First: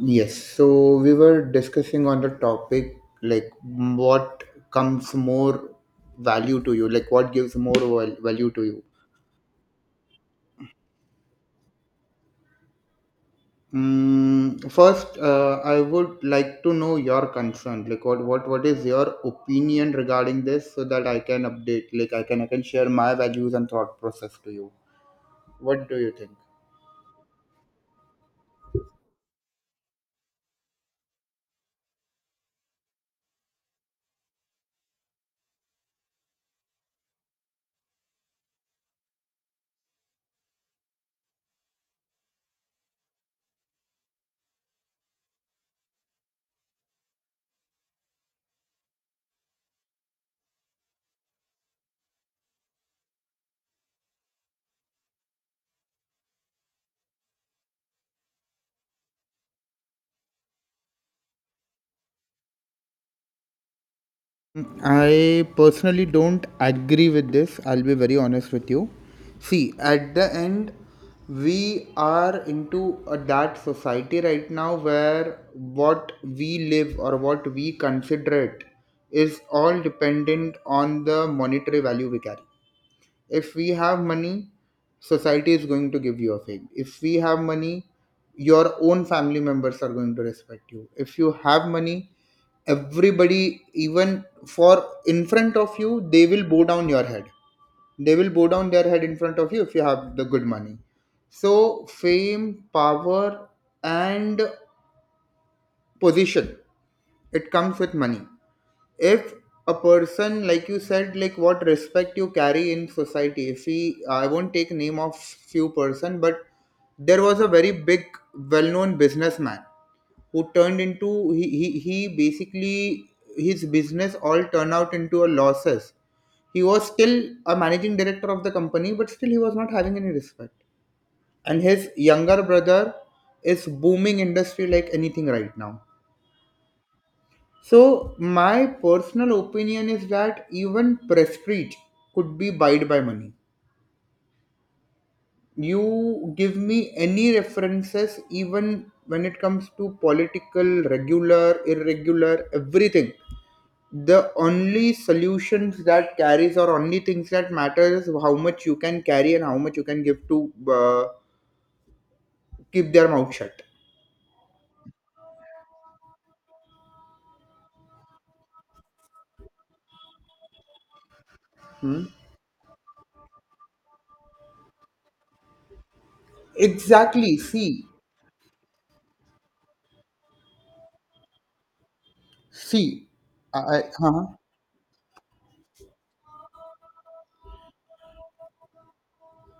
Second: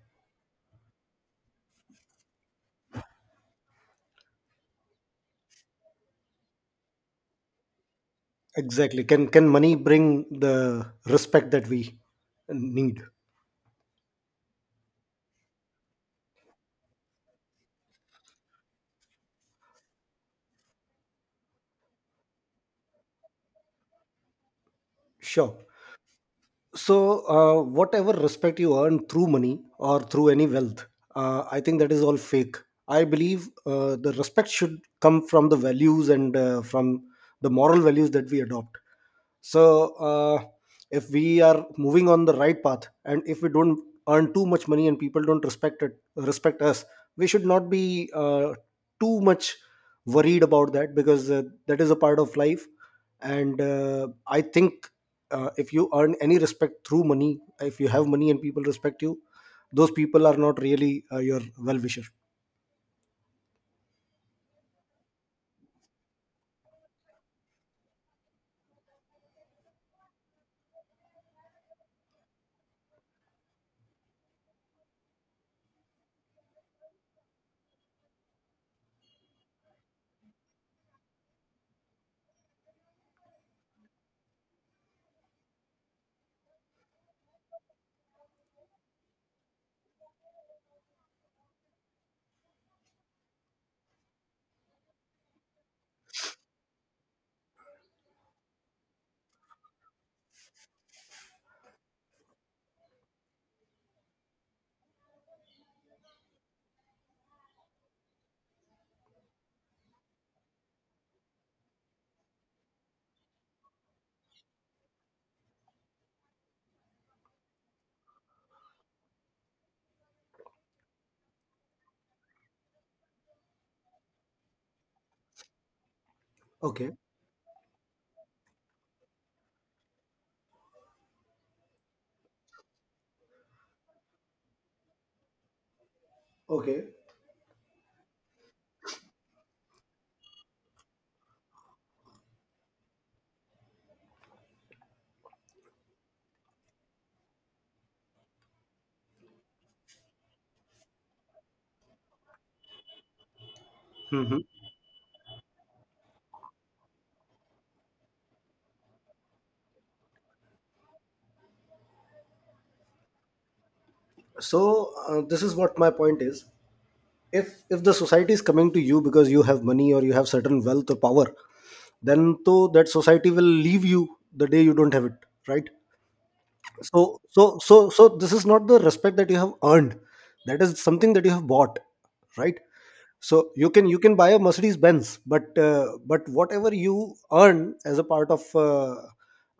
Yes, so we were discussing on the topic like what comes more value to you, like what gives more value to you. Exactly. Can money bring the respect that we need? First, I would like to know your concern, like what is your opinion regarding this, so that I can update, like I can share my values and thought process to you. Sure. What do you think? Whatever respect you earn through money or through any wealth, I think that is all fake. I believe the respect should come from the values and from the moral values that we adopt. so uh, if we are moving on the right path and if we don't earn too much money and people don't respect it respect us, we should not be too much worried about that, because that is a part of life. And uh, i think if you earn any respect through money, if you have money and people respect you, those people are not really your well wisher. I personally don't agree with this. I'll be very honest with you. See, at the end, we are into that society right now where what we live or what we consider it is all dependent on the monetary value we carry. If we have money, society is going to give you a fame. If we have money, your own family members are going to respect you. If you have money, everybody, even for in front of you, they will bow down your head. They will bow down their head in front of you if you have the good money. So fame, power, and position, it comes with money. If a person, like you said, like what respect you carry in society, if he, I won't take name of few person, but there was a very big well-known businessman who turned into he basically his business all turned out into a losses. He was Okay. still a managing director of the company, but still he was not having any respect. And his younger brother is booming industry like anything right now. Okay. So my personal opinion is that even prestige could be buyed by money. You give me any references, even when it comes to political, regular, irregular, everything. The Hmm. only solutions that carries or only things that matter is how much you can carry and how much you can give to keep their mouth shut. so this is what my point is. If the society is coming to you because you have money or you have certain wealth or power, Hmm? then to that society will leave you the day you don't have it, right? so Exactly. so See, so so this is not the respect that you have earned, that is something that you have bought, right? see. So you can you can Huh? buy a Mercedes Benz, but whatever you earn as a part of uh,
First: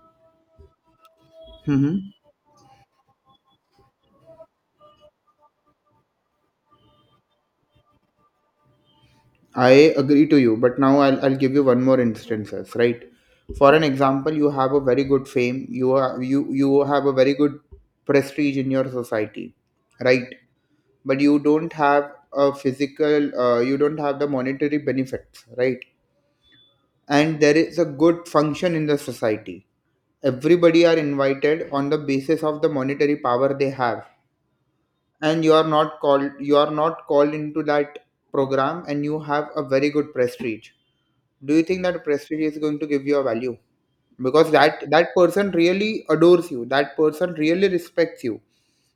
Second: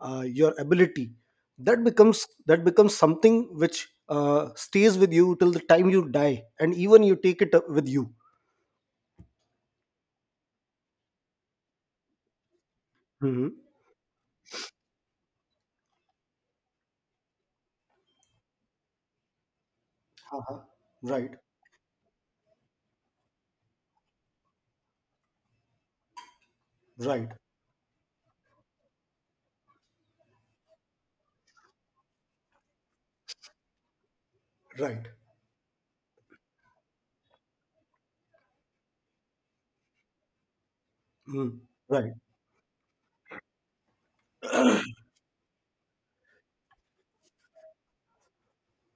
uh, your ability, that Hmm. becomes that becomes something which stays with you till the time you die, and even you take it up with you. I agree to you, but now I'll give you one more instances, right? Mhm. For an example, you have a very good fame, you are you you have a very good prestige in your society, right? Uh-huh. But Right, you don't have a physical, you don't have the monetary benefits, right? right, And there is a good function in the society. Everybody are invited on the basis of the monetary power they have, right, and you are not called into that program, and you have a very good prestige. mm, Do you think that right. prestige is going to give you a value? Because that that person really adores you, that person really respects you,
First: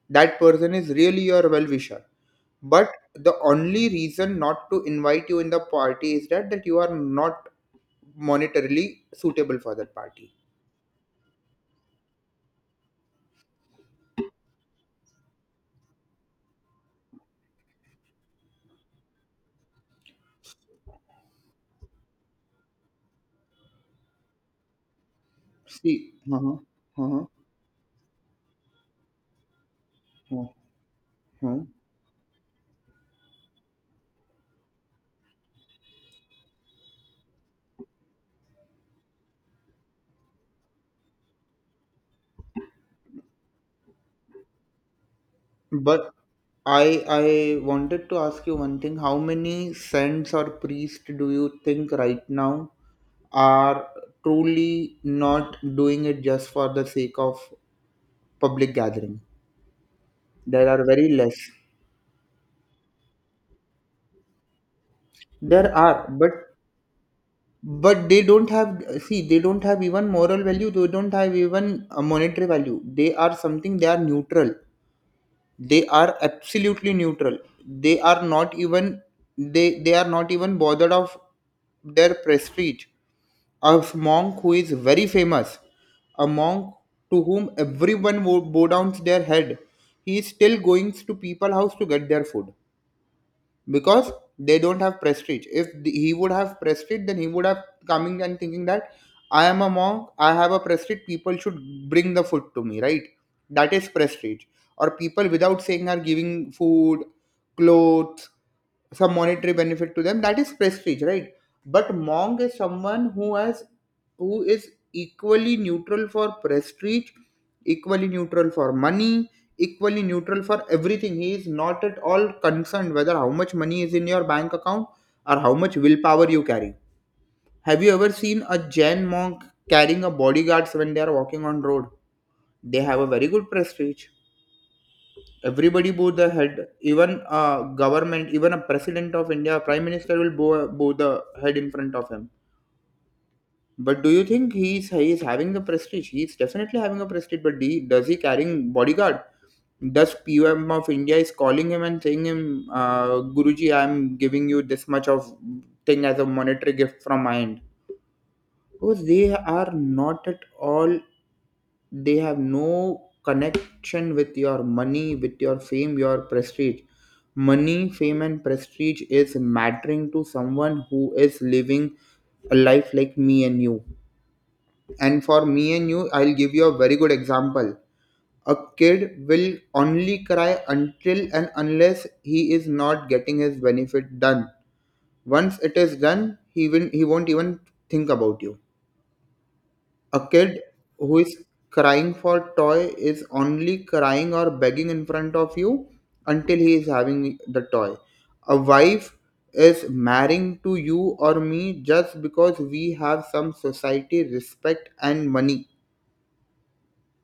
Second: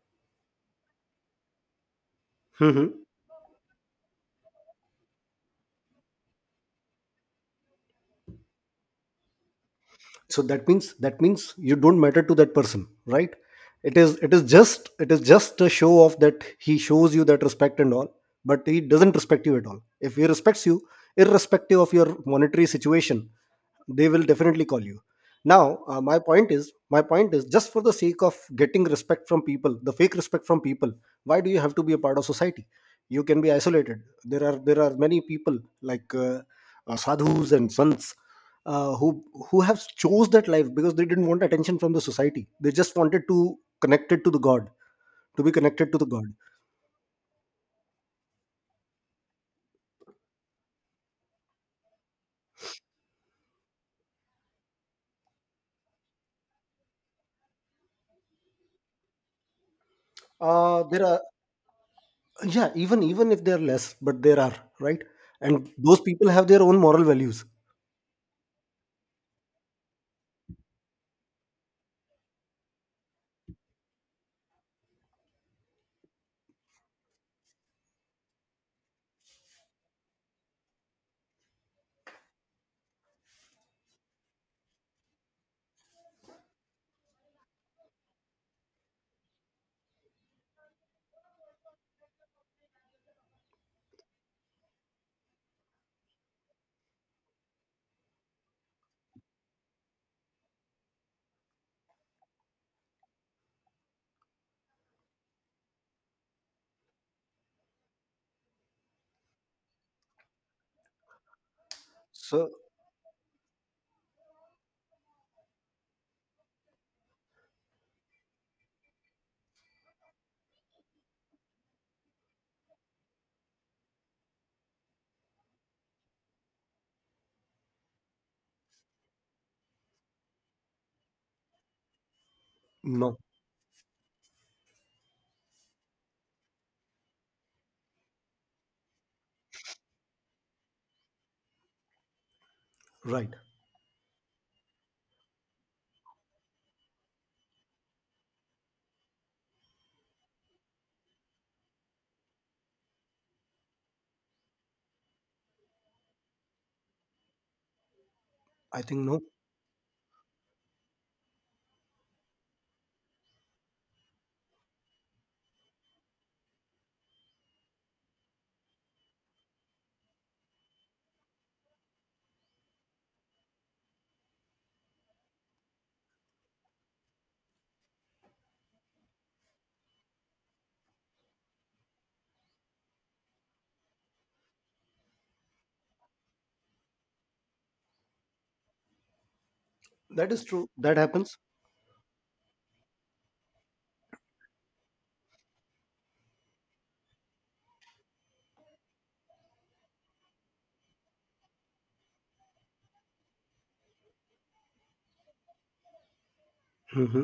that person is really your well wisher. But Hmm. the only reason not to invite you in the party is that that you are not monetarily suitable for that party. So that means, you don't matter to that person, right? It is just a show off that he shows you that respect and all, but he doesn't respect you at all. If he respects you, irrespective of your monetary situation, they will definitely call you. Now See, my point is my uh-huh, point is just for the sake of getting respect from people the fake respect from people, why do you uh-huh. have to be a part of society? You can be isolated. There are many people like sadhus and sons, who have chose that life because they didn't want attention from the society, they just wanted to connected to the god, to be connected to But the god. I wanted to ask you one thing: how many saints or priests do you think right now are truly not doing it just for the sake of public gathering? There are There very are. less. Yeah, even if there are less, but there are, right? And There those are, people have their own moral values. but they don't have, see, they don't have even moral value, they don't have even a monetary value. They are something, they are neutral, they are absolutely neutral. They are not even, they are not even bothered of their prestige. A monk who is very famous, a monk to whom everyone bow down their head. He is still going to people house to get their food, because they don't have prestige. If he would have prestige, then he would have coming and thinking that I am a monk, I have a prestige, people should bring the food to me, right? That is prestige. Or people without saying are giving food, clothes, some monetary benefit to them, that is prestige, right? But monk So. is someone who has, who is equally neutral for prestige, equally neutral for money, equally neutral for everything. He is not at all concerned whether how much money is in your bank account or how much willpower you carry. Have you ever seen a Jain monk carrying a bodyguards when they are walking on road? They have a No. very good prestige. Everybody bow the head, even a government, even a president of India, prime minister will bow the head in front of him. Right. But do you think he is having the prestige? He's definitely having a prestige, but he, does he carrying bodyguard? Thus PM of India is calling him and saying him, guruji, I'm giving you this much of thing as a monetary gift from my end? I think Because no. they are not at all, they have no connection with your money, with your fame, your prestige. Money, fame and prestige is mattering to someone who is living a life like me and you. And for me and you, I'll give you a very good example. A kid will only cry until and unless he is not getting his benefit done. Once it is done, he will, he won't even think about you. A That is kid true. That who happens. is crying for toy is only crying or begging in front of you until he is having the toy. A wife is marrying to you or me just because we have some society respect and money. Hmm.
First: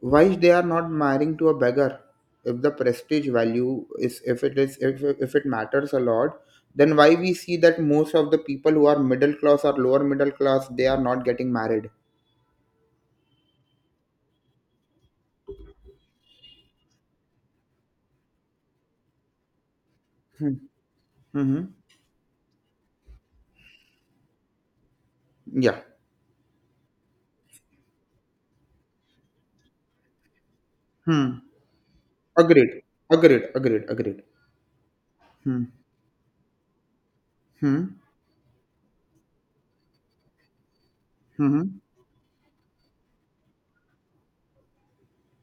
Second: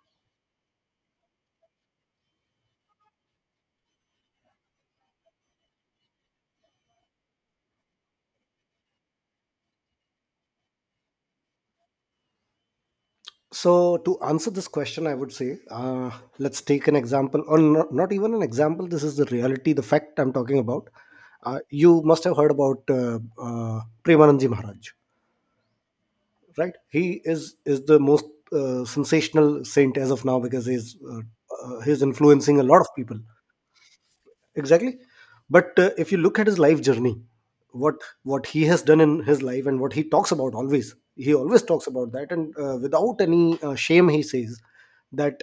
Why they are not marrying to a beggar? If the prestige value is, if it is, if it matters a lot, then why we see that most of the people who are middle class or lower middle class they are not getting married? So to answer this question, I would say, let's take an example, or not, not even an example. This is the reality, the fact I'm Hmm. talking about. Hmm. You must have heard about Premanandji Maharaj, Yeah. right? He is the most sensational saint as of now, because Hmm. He's influencing a agreed lot of people. Agreed. Exactly. Hmm. but If you look at his life journey, Hmm. what he has done in his life and what he talks about, always he always Hmm. talks about that, and without any shame he says that,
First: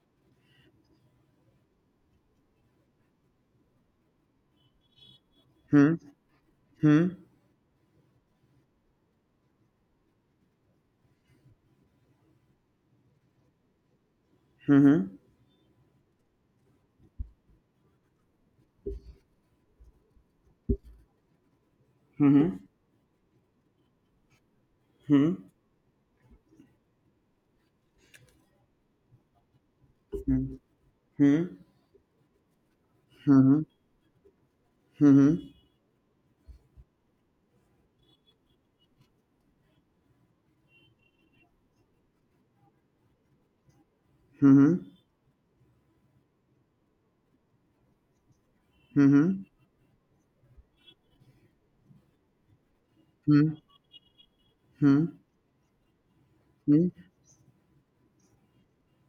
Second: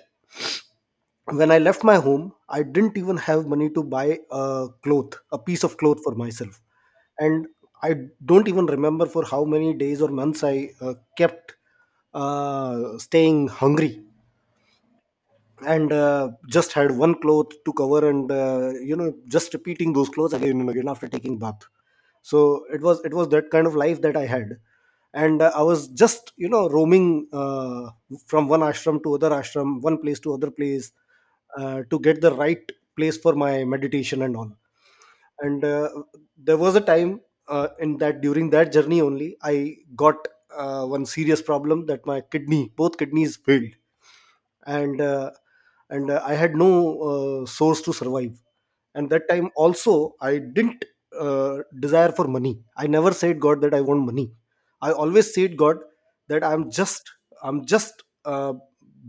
when I left my home, I didn't even have money to buy a cloth, a piece of Hmm. cloth for myself. Hmm. And I don't even remember for how many days or months I uh, kept staying hungry. Hmm. And just had one cloth to cover, and you know, just repeating those clothes again and again after taking bath. Hmm. So it was that kind of life that I had. Hmm. Hmm. And I was just, you know, roaming from one ashram to other ashram, one place to other Hmm. place, Hmm. To get the right place for my meditation and all. Hmm. And there was a time in that, during that journey only, I got one serious problem, that my kidney, both kidneys failed. Hmm. Hmm. Hmm. Hmm. And uh, and uh, I had no source to survive. And that time also I didn't desire for money. I never said Hmm. god that I want money. I Hmm. always said god that I'm just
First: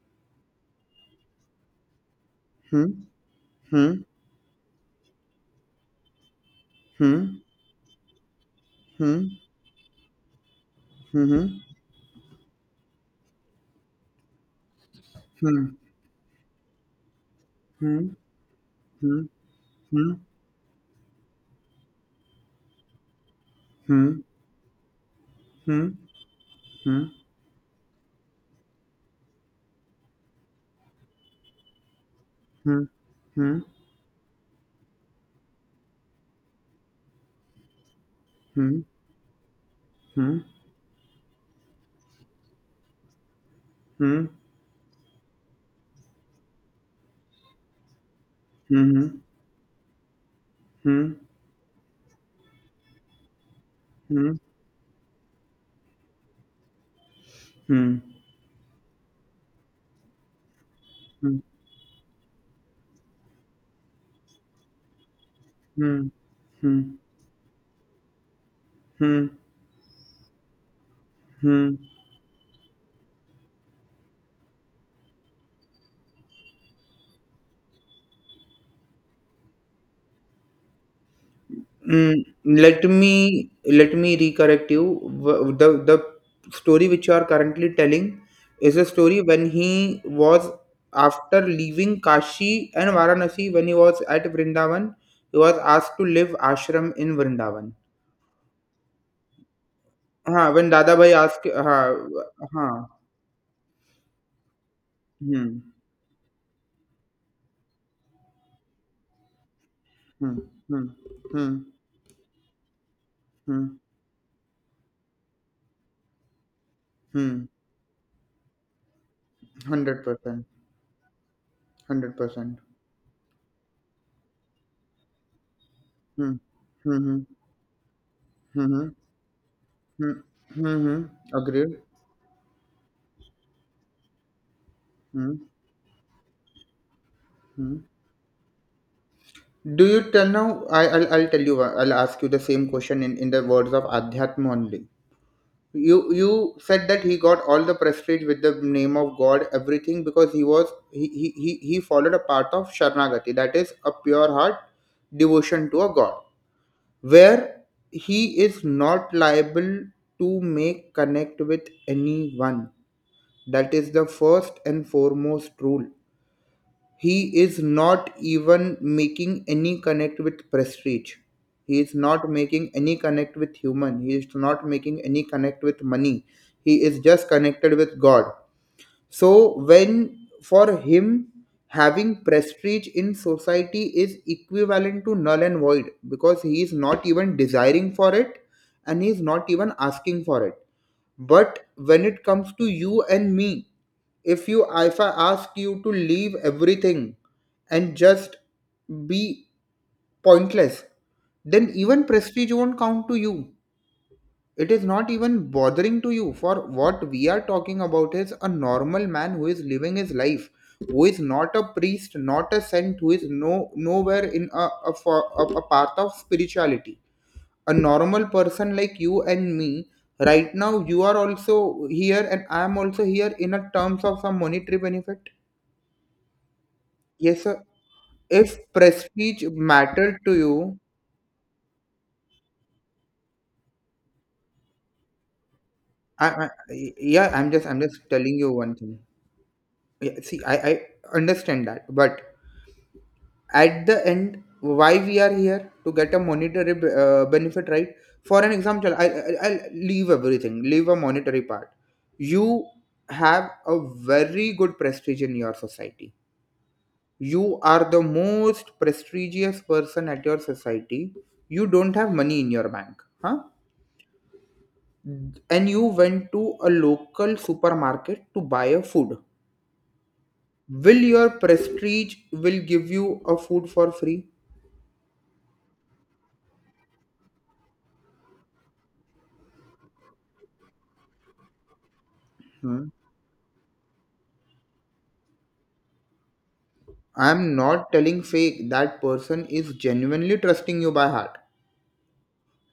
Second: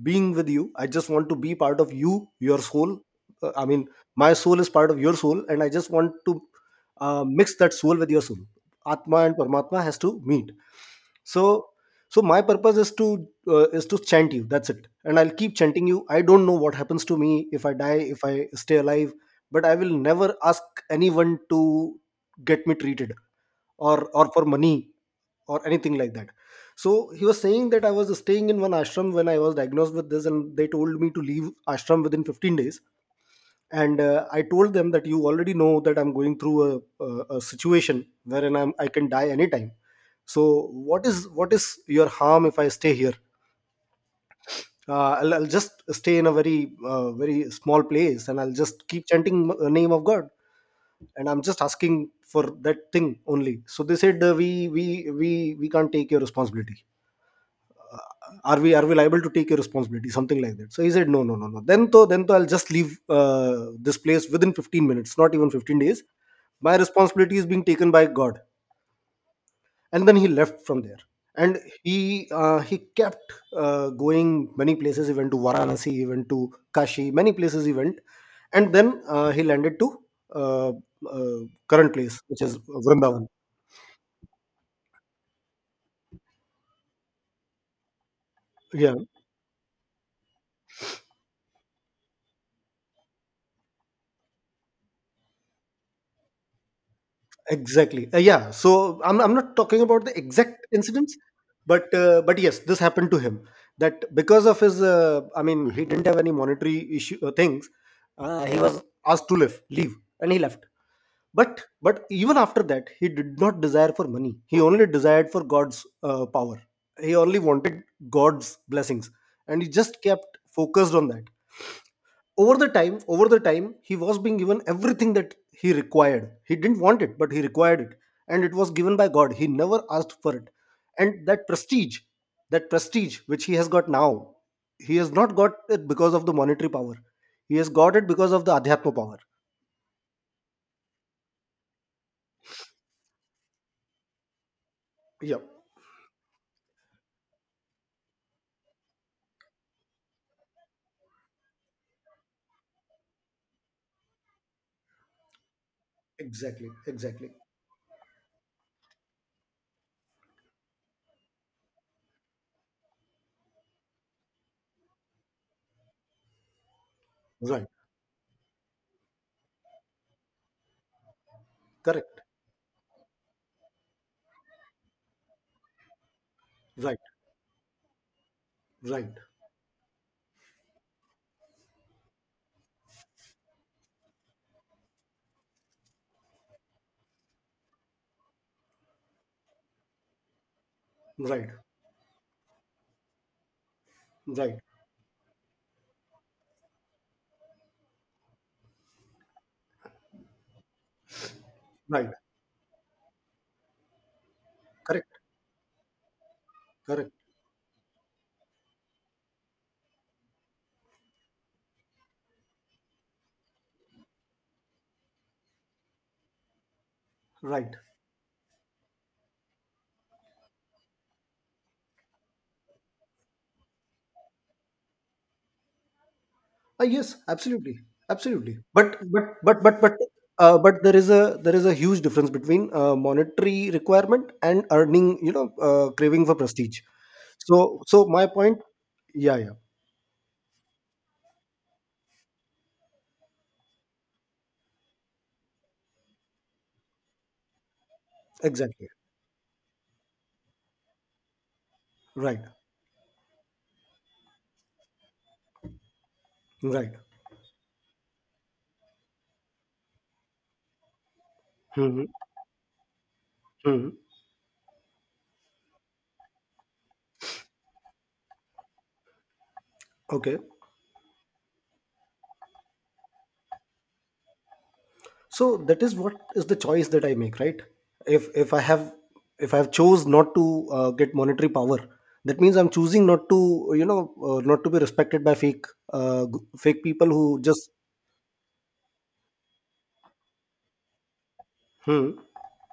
being with you, I just want to be part of you, your Hmm. soul. I mean, Hmm. my soul is part of your soul and I just want to Hmm. mix that soul with your soul. Atma Hmm. and paramatma has to meet. Hmm. So so my purpose is to chant you, that's it. And I'll keep Hmm. chanting you. I don't know what happens to me, if I die, Hmm. if I stay alive, Hmm. but I will Hmm. never ask anyone to get me treated, or Hmm. or for money or Hmm. anything like that. Hmm. So he was saying that, I was staying in one ashram when I was diagnosed with this and they told me to leave ashram within 15 days. Hmm. Hmm. And I told them that you already know that I'm going through a situation wherein Hmm. Hmm. I can die anytime. Hmm. So what is your harm if I stay here? Hmm. I'll just stay in a very very small place and I'll just Hmm. keep Hmm. chanting the name of god. And I'm just asking for that thing only. So they said, Hmm. We we can't take your responsibility. uh, are we liable to take your responsibility, something like that. So he said, no no Hmm. no no, then to I'll just leave uh, this place within 15 minutes, not even 15 days. Hmm. My Hmm. responsibility is being taken by god. Hmm. And then he left from there. And Hmm. he he kept going many places. He went to Varanasi, he went to Kashi, many places he went. And then he landed to uh, uh, current Mm, place, which is let Vrindavan. me let me recorrect you. The story which you are currently telling is a Yeah, story when he was, after leaving Kashi and Varanasi, when he was at Vrindavan, he was asked to live ashram in Vrindavan. exactly. Yeah, so I'm not talking about the हाँ, exact when दादा भाई incidents, ask. हाँ. But yes, हाँ. this happened to him, that because of his I hmm. mean, he didn't have any monetary issue things, he was asked to leave, and he hmm. left. Hmm. Hmm. But even after that, he did not desire for money. He only desired for God's power. He only hmm. wanted God's blessings, and he just hundred kept percent focused on that. hundred Over percent the time, over the time, he was being given everything that he required. Percent. He didn't hmm. want it, hmm. but he required it, and it was hmm. given by God. He never hmm. asked for it, hmm. and hmm. Agreed. That prestige which he has got now, he has not hmm. got it because of the monetary power. He has hmm. got it because of the adhyatma power. Do you tell now? I'll tell you. I'll ask you the same question in the words of Adhyatma only. Yeah, You said that he got all the prestige with the name of God, everything because he was he followed a path of Sharanagati, that is a pure heart devotion to a God, exactly, exactly. where he is not liable to make connect with anyone. That is the first and foremost rule. He is Right. not even making any connect with prestige. He is Correct. not making any connect with human. He is not making any connect with money. He is Right. just connected with God. Right. So when for him, having prestige in society is equivalent to null and void, because he is not even desiring for it and he is not even asking for it. Right. But when it comes to you and me, if Right. you, if I ask you to leave everything and just be pointless, then even Right. prestige won't count to you. It is not Correct. even bothering to you. For what Correct. we are talking about is a normal man who is living his life, who is not a priest, not a saint, who is no nowhere in a path of spirituality, a Right. normal person like you and me. Right now you are also here and I am also here in a terms of some monetary benefit. Ah, yes. Yes sir. Absolutely. If Absolutely. But but prestige but but but mattered to you. uh, but there is a huge difference between monetary requirement and earning. You know, craving for I prestige. Yeah, I'm So just so my telling you point. one thing. Yeah. Yeah. Yeah, see, I understand that, but at the end, why we are here? To get a monetary benefit, right? For an Exactly. example, I'll leave everything, leave a monetary part. Right. You have a very good prestige in your society. Right. You are the most prestigious person at your society. You don't Hmm. have money in your bank. Huh? Hmm. And you went to a local supermarket to buy a food. Okay. Will your prestige will give you a food for free? So that is what is the choice that I make, right? If I have, if I have chose not to get monetary power, that means I'm Hmm. choosing not to, you know, not to be respected by fake fake people who I'm just. not telling fake. That person is genuinely trusting you by heart. Hmm.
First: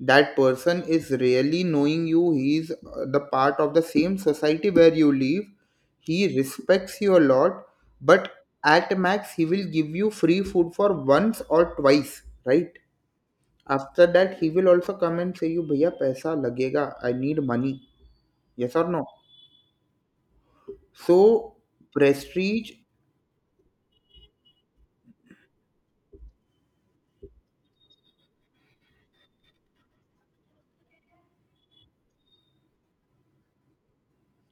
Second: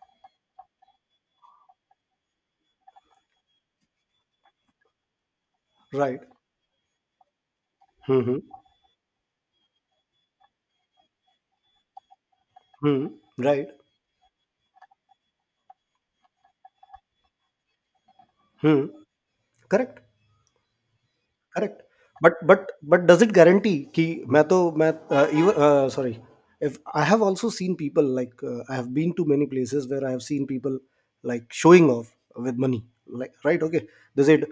That person is really knowing you. He's The part of the same society where you live. Right. He respects you a lot, Hmm. but Hmm. at max, he will give you free food for once or twice, right? Hmm, right. After that, he will also come and say you, "Bhaiya, paisa lagega. I need money." Yes or Hmm. no? Correct. So correct. But but prestige. But does it guarantee कि मैं तो मैं even sorry. If, I have also seen people like I have been to many places where I have seen people like showing off with money, like, right, okay, they said,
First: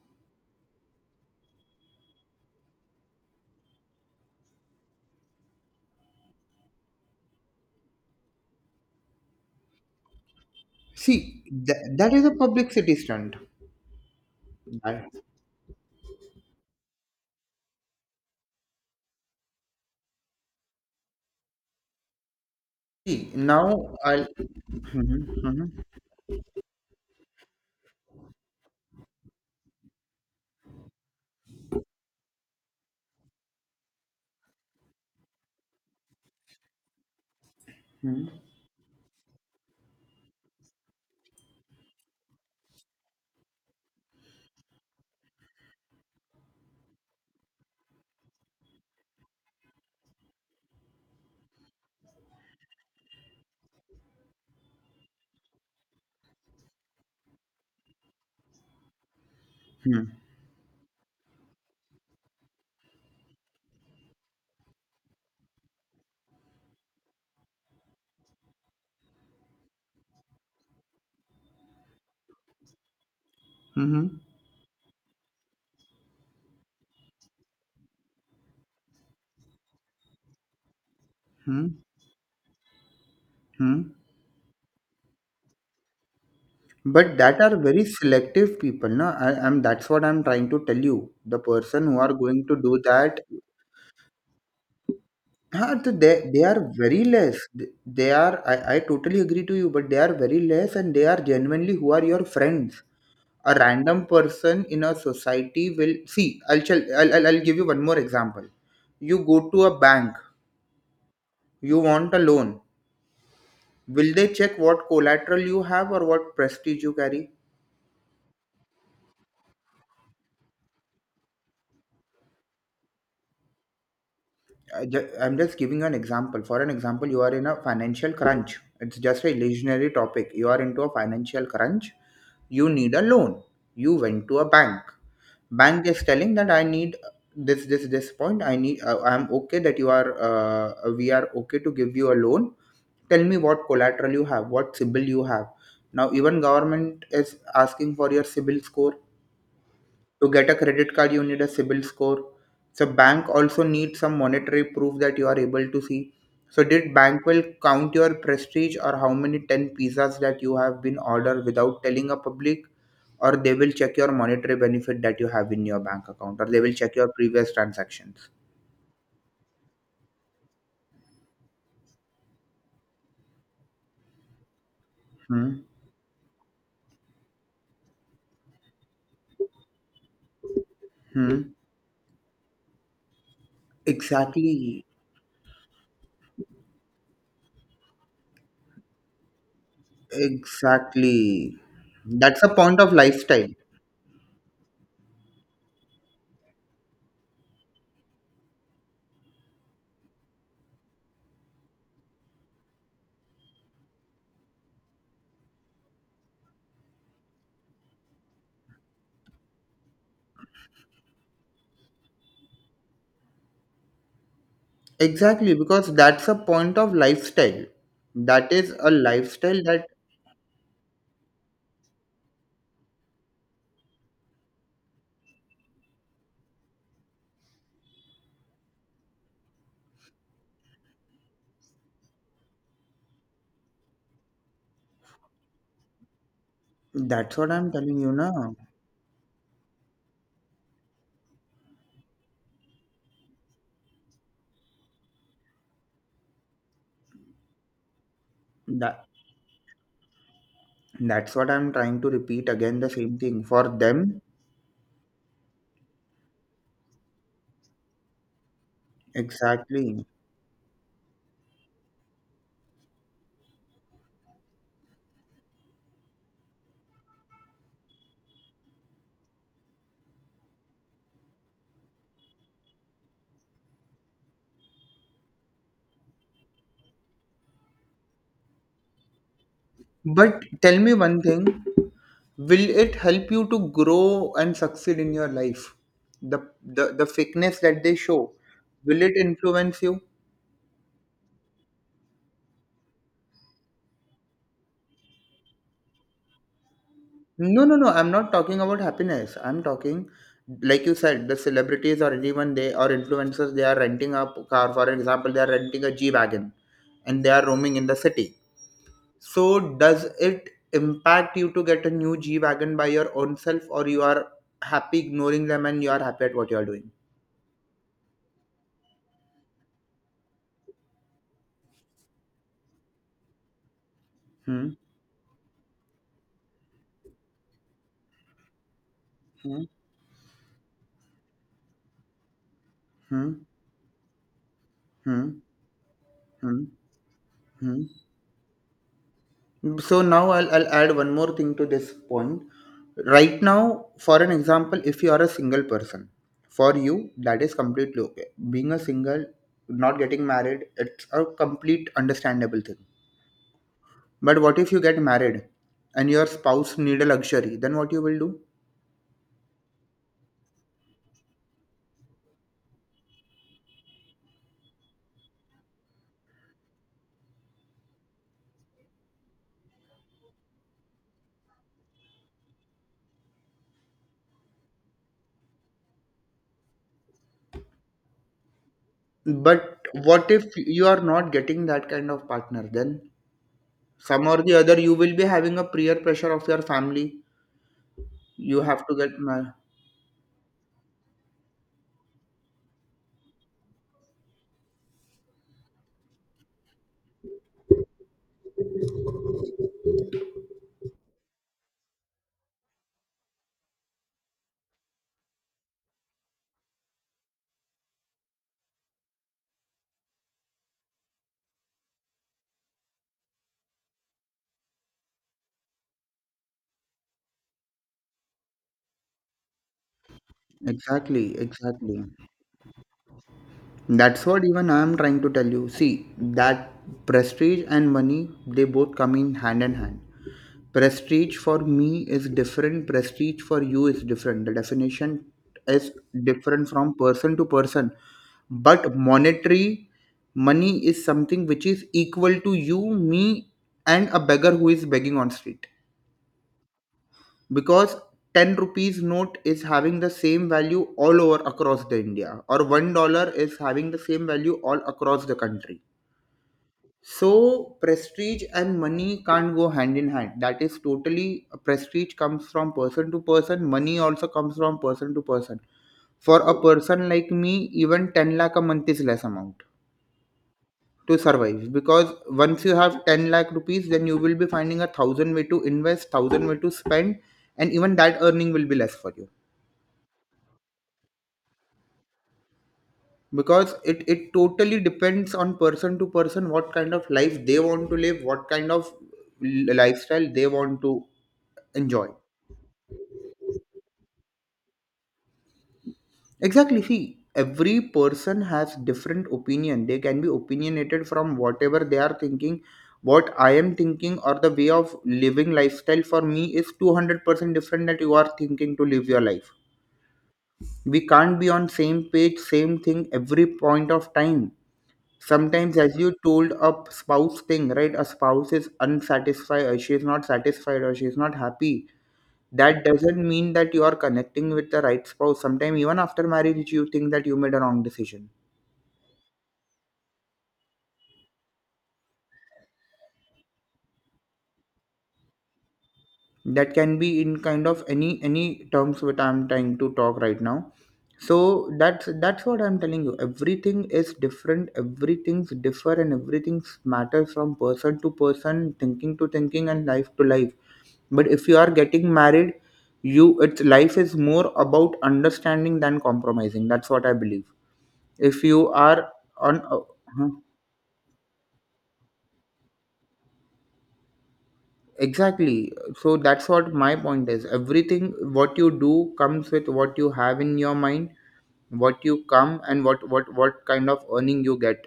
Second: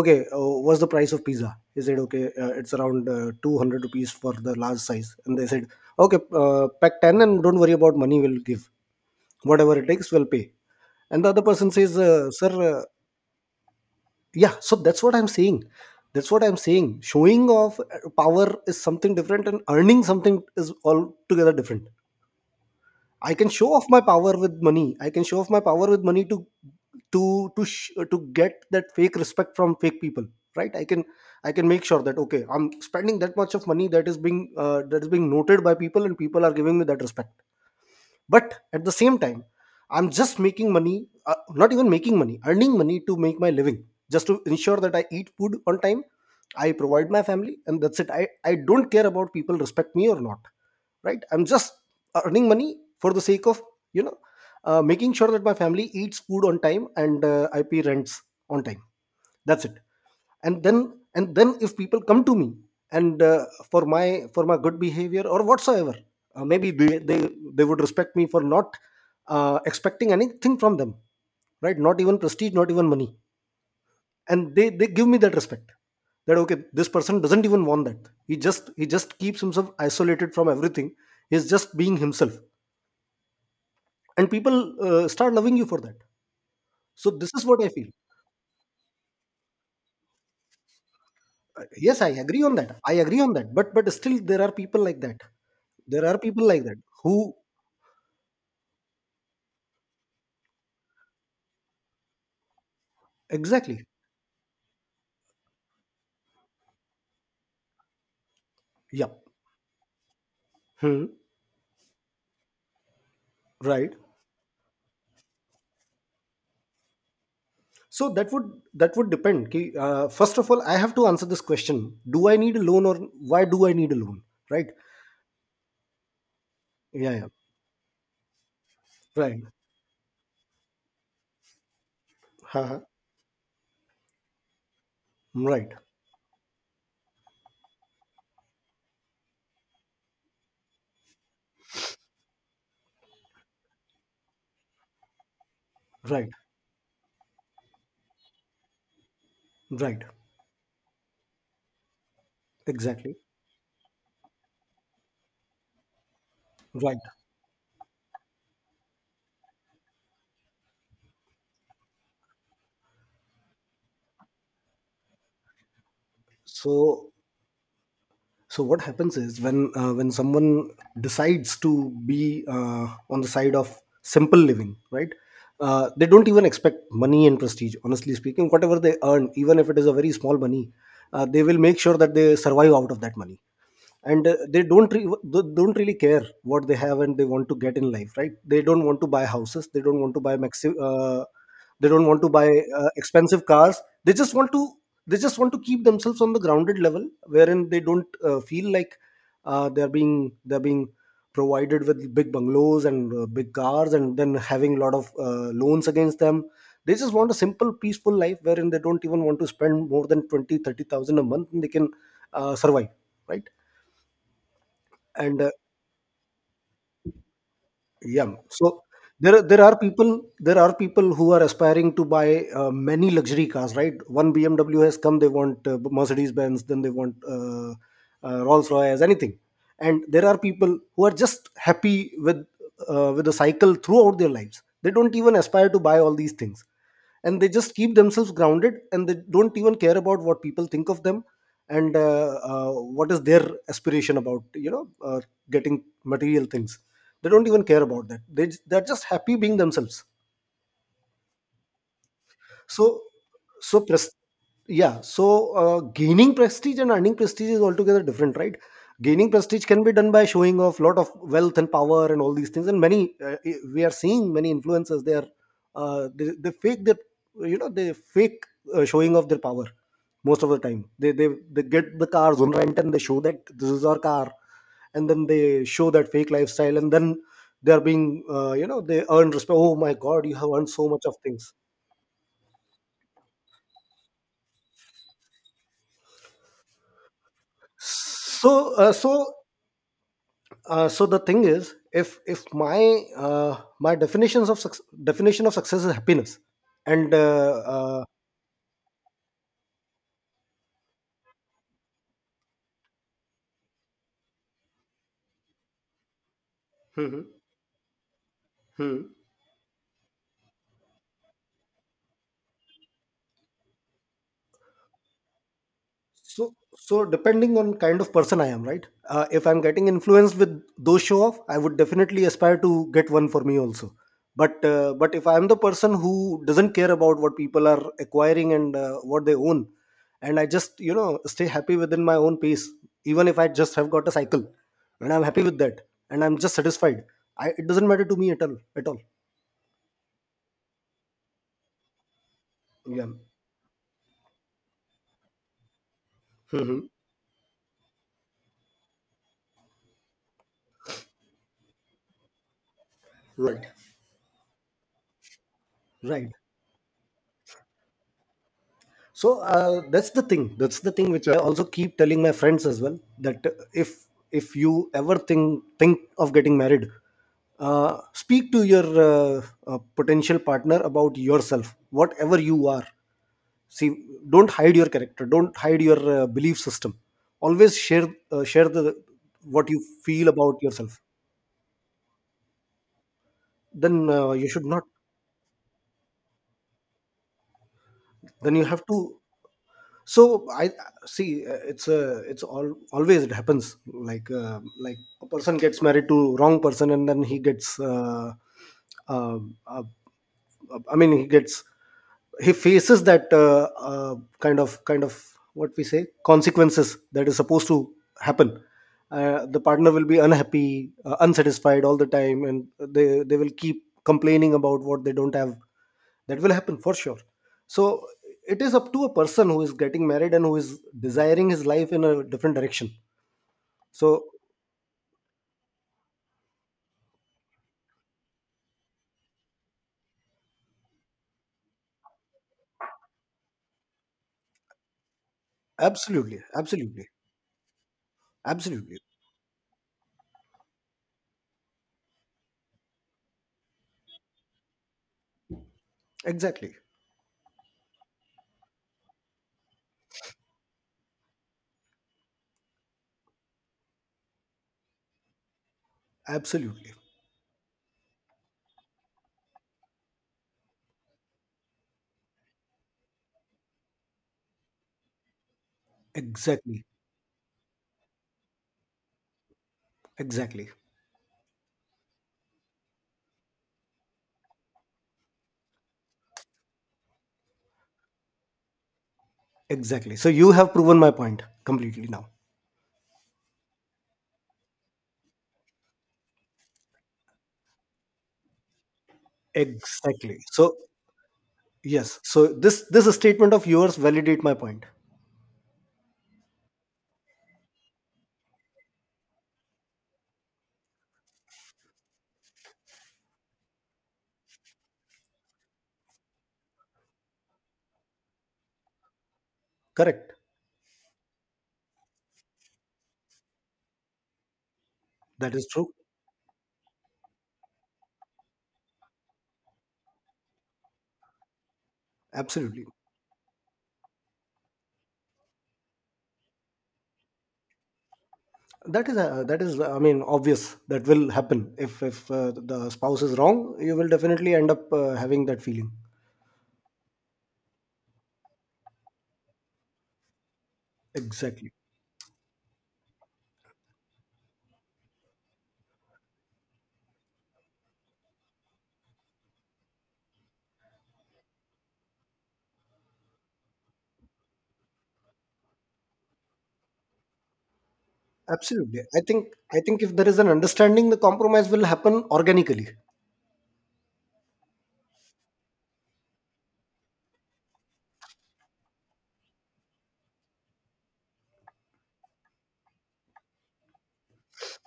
okay, what's the price of pizza? He said, okay, it's around 200 rupees for the large size. And they said, okay, pack 10 and don't worry about money, we'll give whatever it takes, we'll pay. And the See, other person that, says, that is a sir publicity stunt. yeah, so that's That- what I'm saying, that's what I'm saying, showing off power is something different and earning something is altogether different. See, I can show off now my I'll. power with money, I can Mhm, show off my mhm, power with money to to get that fake respect from fake people, right? I can make sure that, okay, I'm spending that much of money, that is being noted by people and people are giving me that respect. mhm, But at the same time, I'm just making money, not even making money earning money to make my living, just to ensure that I eat food on time, I provide my family, and that's it. I don't care about people respect me or not, right? I'm just earning money for the sake of, you know, making sure that my family eats food on time, and I pay rents on time. That's it. mhm, And then if people come to me, and for my good behavior or whatsoever, maybe they would respect me for not expecting anything from them, right? Not even prestige, not even money. mhm, And they give me that respect, that, okay, this person doesn't even want that, he just He just keeps himself isolated from everything. He's mhm, just being himself. mhm. And people start loving you for that. So But this that is are what I very feel. selective people, no? I, I'm That's what I'm trying to tell you. The Uh, person who yes I are agree going on to that. do I agree that, on that, but still there are people like that. huh, There are they people are like that very who. less. They are. I totally agree to you, but they are very less, and they are genuinely who are your friends. A Exactly. random person in a society will see. I'll tell. I'll give you one more example. You Yep. go to a bank. Hmm. You want a loan. Right. Will they check what collateral you have or what prestige you carry? So that would depend. First of all, I have to answer this question: Do I need a loan, or why do I need a loan? Right. I'm just giving you an example. For an example, Yeah, you yeah. are in a financial crunch. It's just a Right. illusionary topic. You are into a financial crunch. You Haha. need a loan. You went to a bank. Right. Bank is telling that I need this point. I need. I'm okay that you are. We are okay to give you a loan. Tell me what collateral you have. What CIBIL you have. Now Right. even government is asking for your CIBIL score. Right. To get a credit card you need a CIBIL score, so Exactly. bank also needs some monetary proof that you are able to see. So did Right. bank will count your prestige or how many 10 pizzas that you have been ordered without telling a public, or they will check your monetary benefit that you have in your bank account, or they will check your So previous transactions. So what happens is when someone decides to be on the side of simple living, right? Hmm. They don't even expect money and prestige. Honestly speaking, whatever they earn, even if it is a very small money, they Hmm. will make sure that they survive out of that money. And Exactly. They don't really care what they have and they want to get in life, right? They don't want to buy houses, they don't want to buy Exactly, they don't want to that's buy a point of expensive lifestyle. cars. They just want to they just want to keep themselves on the grounded level wherein they don't feel like they're being provided with big bungalows and big cars and then having a lot of loans against them. They just want a simple peaceful life wherein they don't even want to spend more than 20, 30,000 a month, and they can survive, right? And uh, Exactly, because that's a point of lifestyle. yeah That so is a there are- lifestyle there are that. people there are people who are aspiring to buy many luxury cars, right? One BMW has come, they want Mercedes Benz, then they want Rolls Royce, anything. And there are people who are just happy with the cycle throughout their lives. They don't even aspire to buy all these things. That's And they what I'm just keep telling you themselves now. grounded, and they don't even care about what people think of them and what is their aspiration about, getting material things. They don't even care about that. They're just That happy being themselves. that's what I'm trying to repeat again the so, same thing for so pres- them. yeah. So, gaining prestige and earning prestige is altogether different, right? Gaining prestige can be Exactly. done by showing off lot of wealth and power and all these things. And we are seeing many influencers. They fake you know they fake showing off their power most of the time. They get the cars on rent and they show that this is our car, and then they show that fake lifestyle, and then they are being you know they earn respect. Oh my God, you But have earned tell so me much of one things. thing, will it help you to grow and succeed in your life? The the fakeness that they show, so uh, will so it influence you? So the thing is, if my definition of success is happiness, and No, no, no. I'm not talking about happiness. I'm talking, like you said, the celebrities or anyone they or influencers, they are renting a car. For example, they are renting a G wagon, hmm. and they are roaming in the city. So does it impact you to get a new G wagon by your own self, or you are happy ignoring them and you are happy at what So, you are doing? so depending on kind of person I am, right? If I'm getting influenced with those show off, I would definitely aspire to get one for me also. But Hmm. uh, but if I'm the person who doesn't care about what people are acquiring and what they Hmm. own, and I just stay happy within my own pace, even Hmm. if I just have got a cycle, and I'm Hmm. happy with that, and I'm just Hmm. satisfied. It Hmm. doesn't matter to me at all. At all. So now I'll add one more thing to this point. Yeah. Right now, for an example, if you are a single person, for Mhm. you that is completely okay. Being a single, not getting married, it's a complete understandable thing. Right. But what if you get married and your Right. spouse need a luxury? Then what you will do? That's the thing, which I also keep telling my friends as well, that if you ever think of getting married, speak to your potential partner about yourself, whatever you are. See, don't hide your character, don't hide your belief system. Always share, share the what But you feel what if about you yourself. are not getting that kind of partner? Then Then some or you the should other, not you will be having a peer pressure of your family. Then You you have have to to. get married. So I See, it's all always it happens like, like a person gets married to wrong person, and then he gets uh, uh, I mean he faces that, kind of what we say, consequences that is supposed to happen. The partner will be unhappy, unsatisfied all the time, and they will keep complaining about what they don't have. That will happen for sure. So it is up to a person who is getting married and who is Exactly, desiring his life exactly. in a different direction. That's So what even I am trying to tell you. See, that prestige and money, they both come in hand in hand. Prestige for me is different, prestige for you is different. The definition is absolutely, different from absolutely. person to person. But Absolutely. monetary money is something which is equal to you, me, and a beggar who is begging on street. Exactly. Because 10 rupees note is having the same value all over across the India, or $1 is having the same value all across the country. Absolutely. So prestige and money can't go hand in hand. That is totally prestige comes from person to person. Money also comes from person to person. For a Exactly. person like me, even 10 lakh a month is less amount Exactly. to survive, because once you have 10 lakh rupees, then you will be finding a thousand way to invest, thousand way to spend, and even that earning will be less for you Exactly, so you have proven my point completely now. because it totally depends on person to person what kind of life they want to live, what kind of lifestyle Exactly, they so want to enjoy. yes, so this statement of yours validate my point. Exactly. See, every person has different opinion. They can be opinionated from whatever they are thinking. What I am thinking or the way of living lifestyle for me is 200% different that you are thinking to live your life. Correct. We can't be on same page, same thing every point of time. That is Sometimes, true. as you told a spouse thing, right? A spouse is unsatisfied, or she is not satisfied, or she is not happy. That Absolutely. doesn't mean that you are connecting with the right spouse. Sometimes, even after marriage you think that you made a wrong decision. That is I mean, obvious that will happen if the spouse is wrong, you will definitely end up having that feeling. That can be in kind of any terms what I'm trying to talk right now. So Exactly. that's what I'm telling you, everything is different, everything's differ and everything's matters from person to person, thinking to thinking and life to life. But if you are getting married, you it's life is more about understanding than compromising, that's what I believe. If you Absolutely. are I think, on if there huh? is an understanding, the compromise will happen organically. Exactly. So that's what my point is. Everything what you do comes with what you have in your mind, what you come and what what kind of earning you get.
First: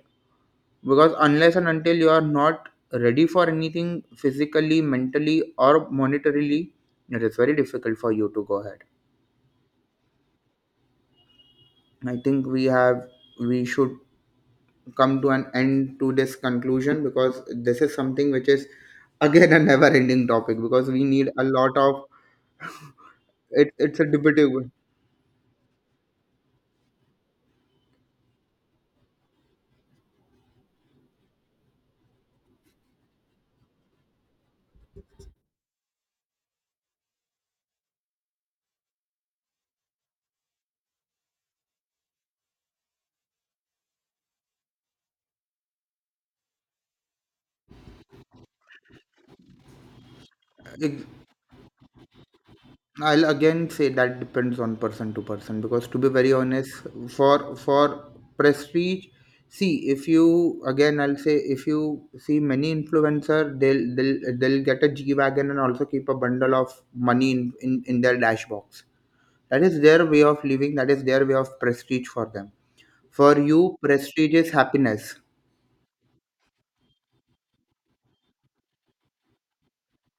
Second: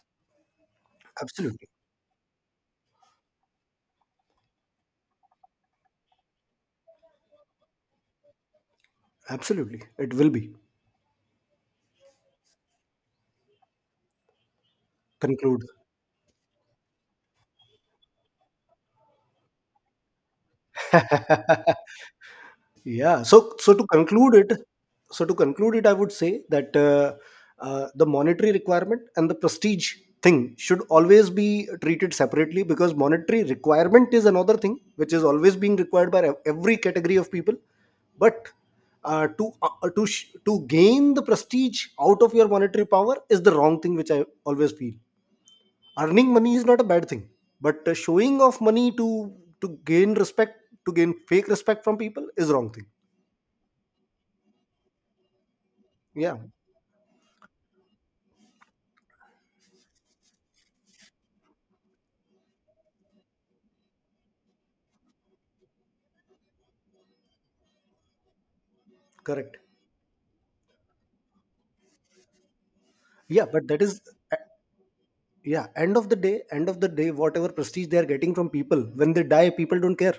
Because unless and Absolutely. until you are not ready for anything physically, mentally, or monetarily, it is very difficult for you to go ahead. Absolutely, it will be. I think we have we should come to an Conclude. end to this conclusion, because this is something which is again a never ending topic because we need a lot of. Yeah. So it, so to it's a conclude it, debatable. I would say that the monetary requirement and the prestige thing should always be treated separately, because monetary requirement is another thing which is always being required by every category of people. But to gain the prestige out of your monetary power is the wrong thing, which I always feel. Earning money is not a bad thing, but showing off money to gain respect, to gain fake respect from people, is wrong thing. I'll again say that depends on person to person because to be very Yeah, honest, for prestige, see if you again I'll say if you see many influencer, they'll get a G wagon and also keep a bundle of money in their dash box. correct. That is their way of living. That is their way of prestige for them. For Yeah, but you, that is, prestige uh, is happiness. yeah, end of the day, end of the day, whatever prestige they are getting from people, when they die, people don't care.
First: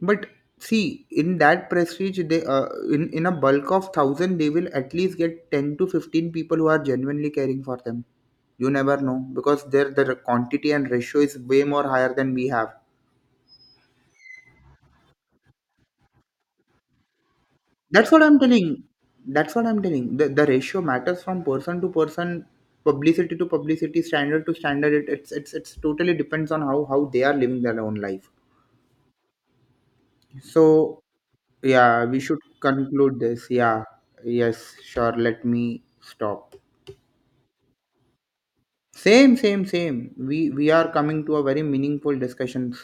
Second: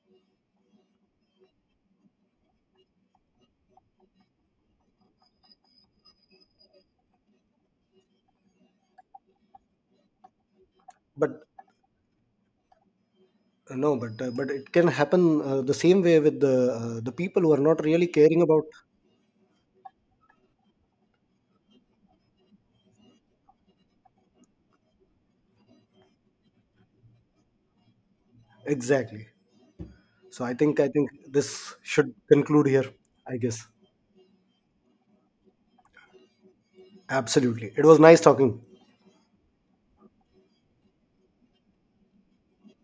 But see, in that prestige, they in a bulk of thousand, they will at least get 10 to 15 people who are genuinely caring for them. You never know because their quantity and ratio is But way more higher than we have. No, but it can happen the same way with the people who are not really That's what I'm caring about. telling. That's what I'm telling. The ratio matters from person to person, publicity to publicity, standard to standard. It, it's totally depends on how they are living their own life. Exactly. So I think, So this yeah, should we should conclude here. conclude I this. guess. Yeah, yes, sure. Let me stop. Absolutely. It was nice talking. Same, same, same. We are coming to a very meaningful discussion.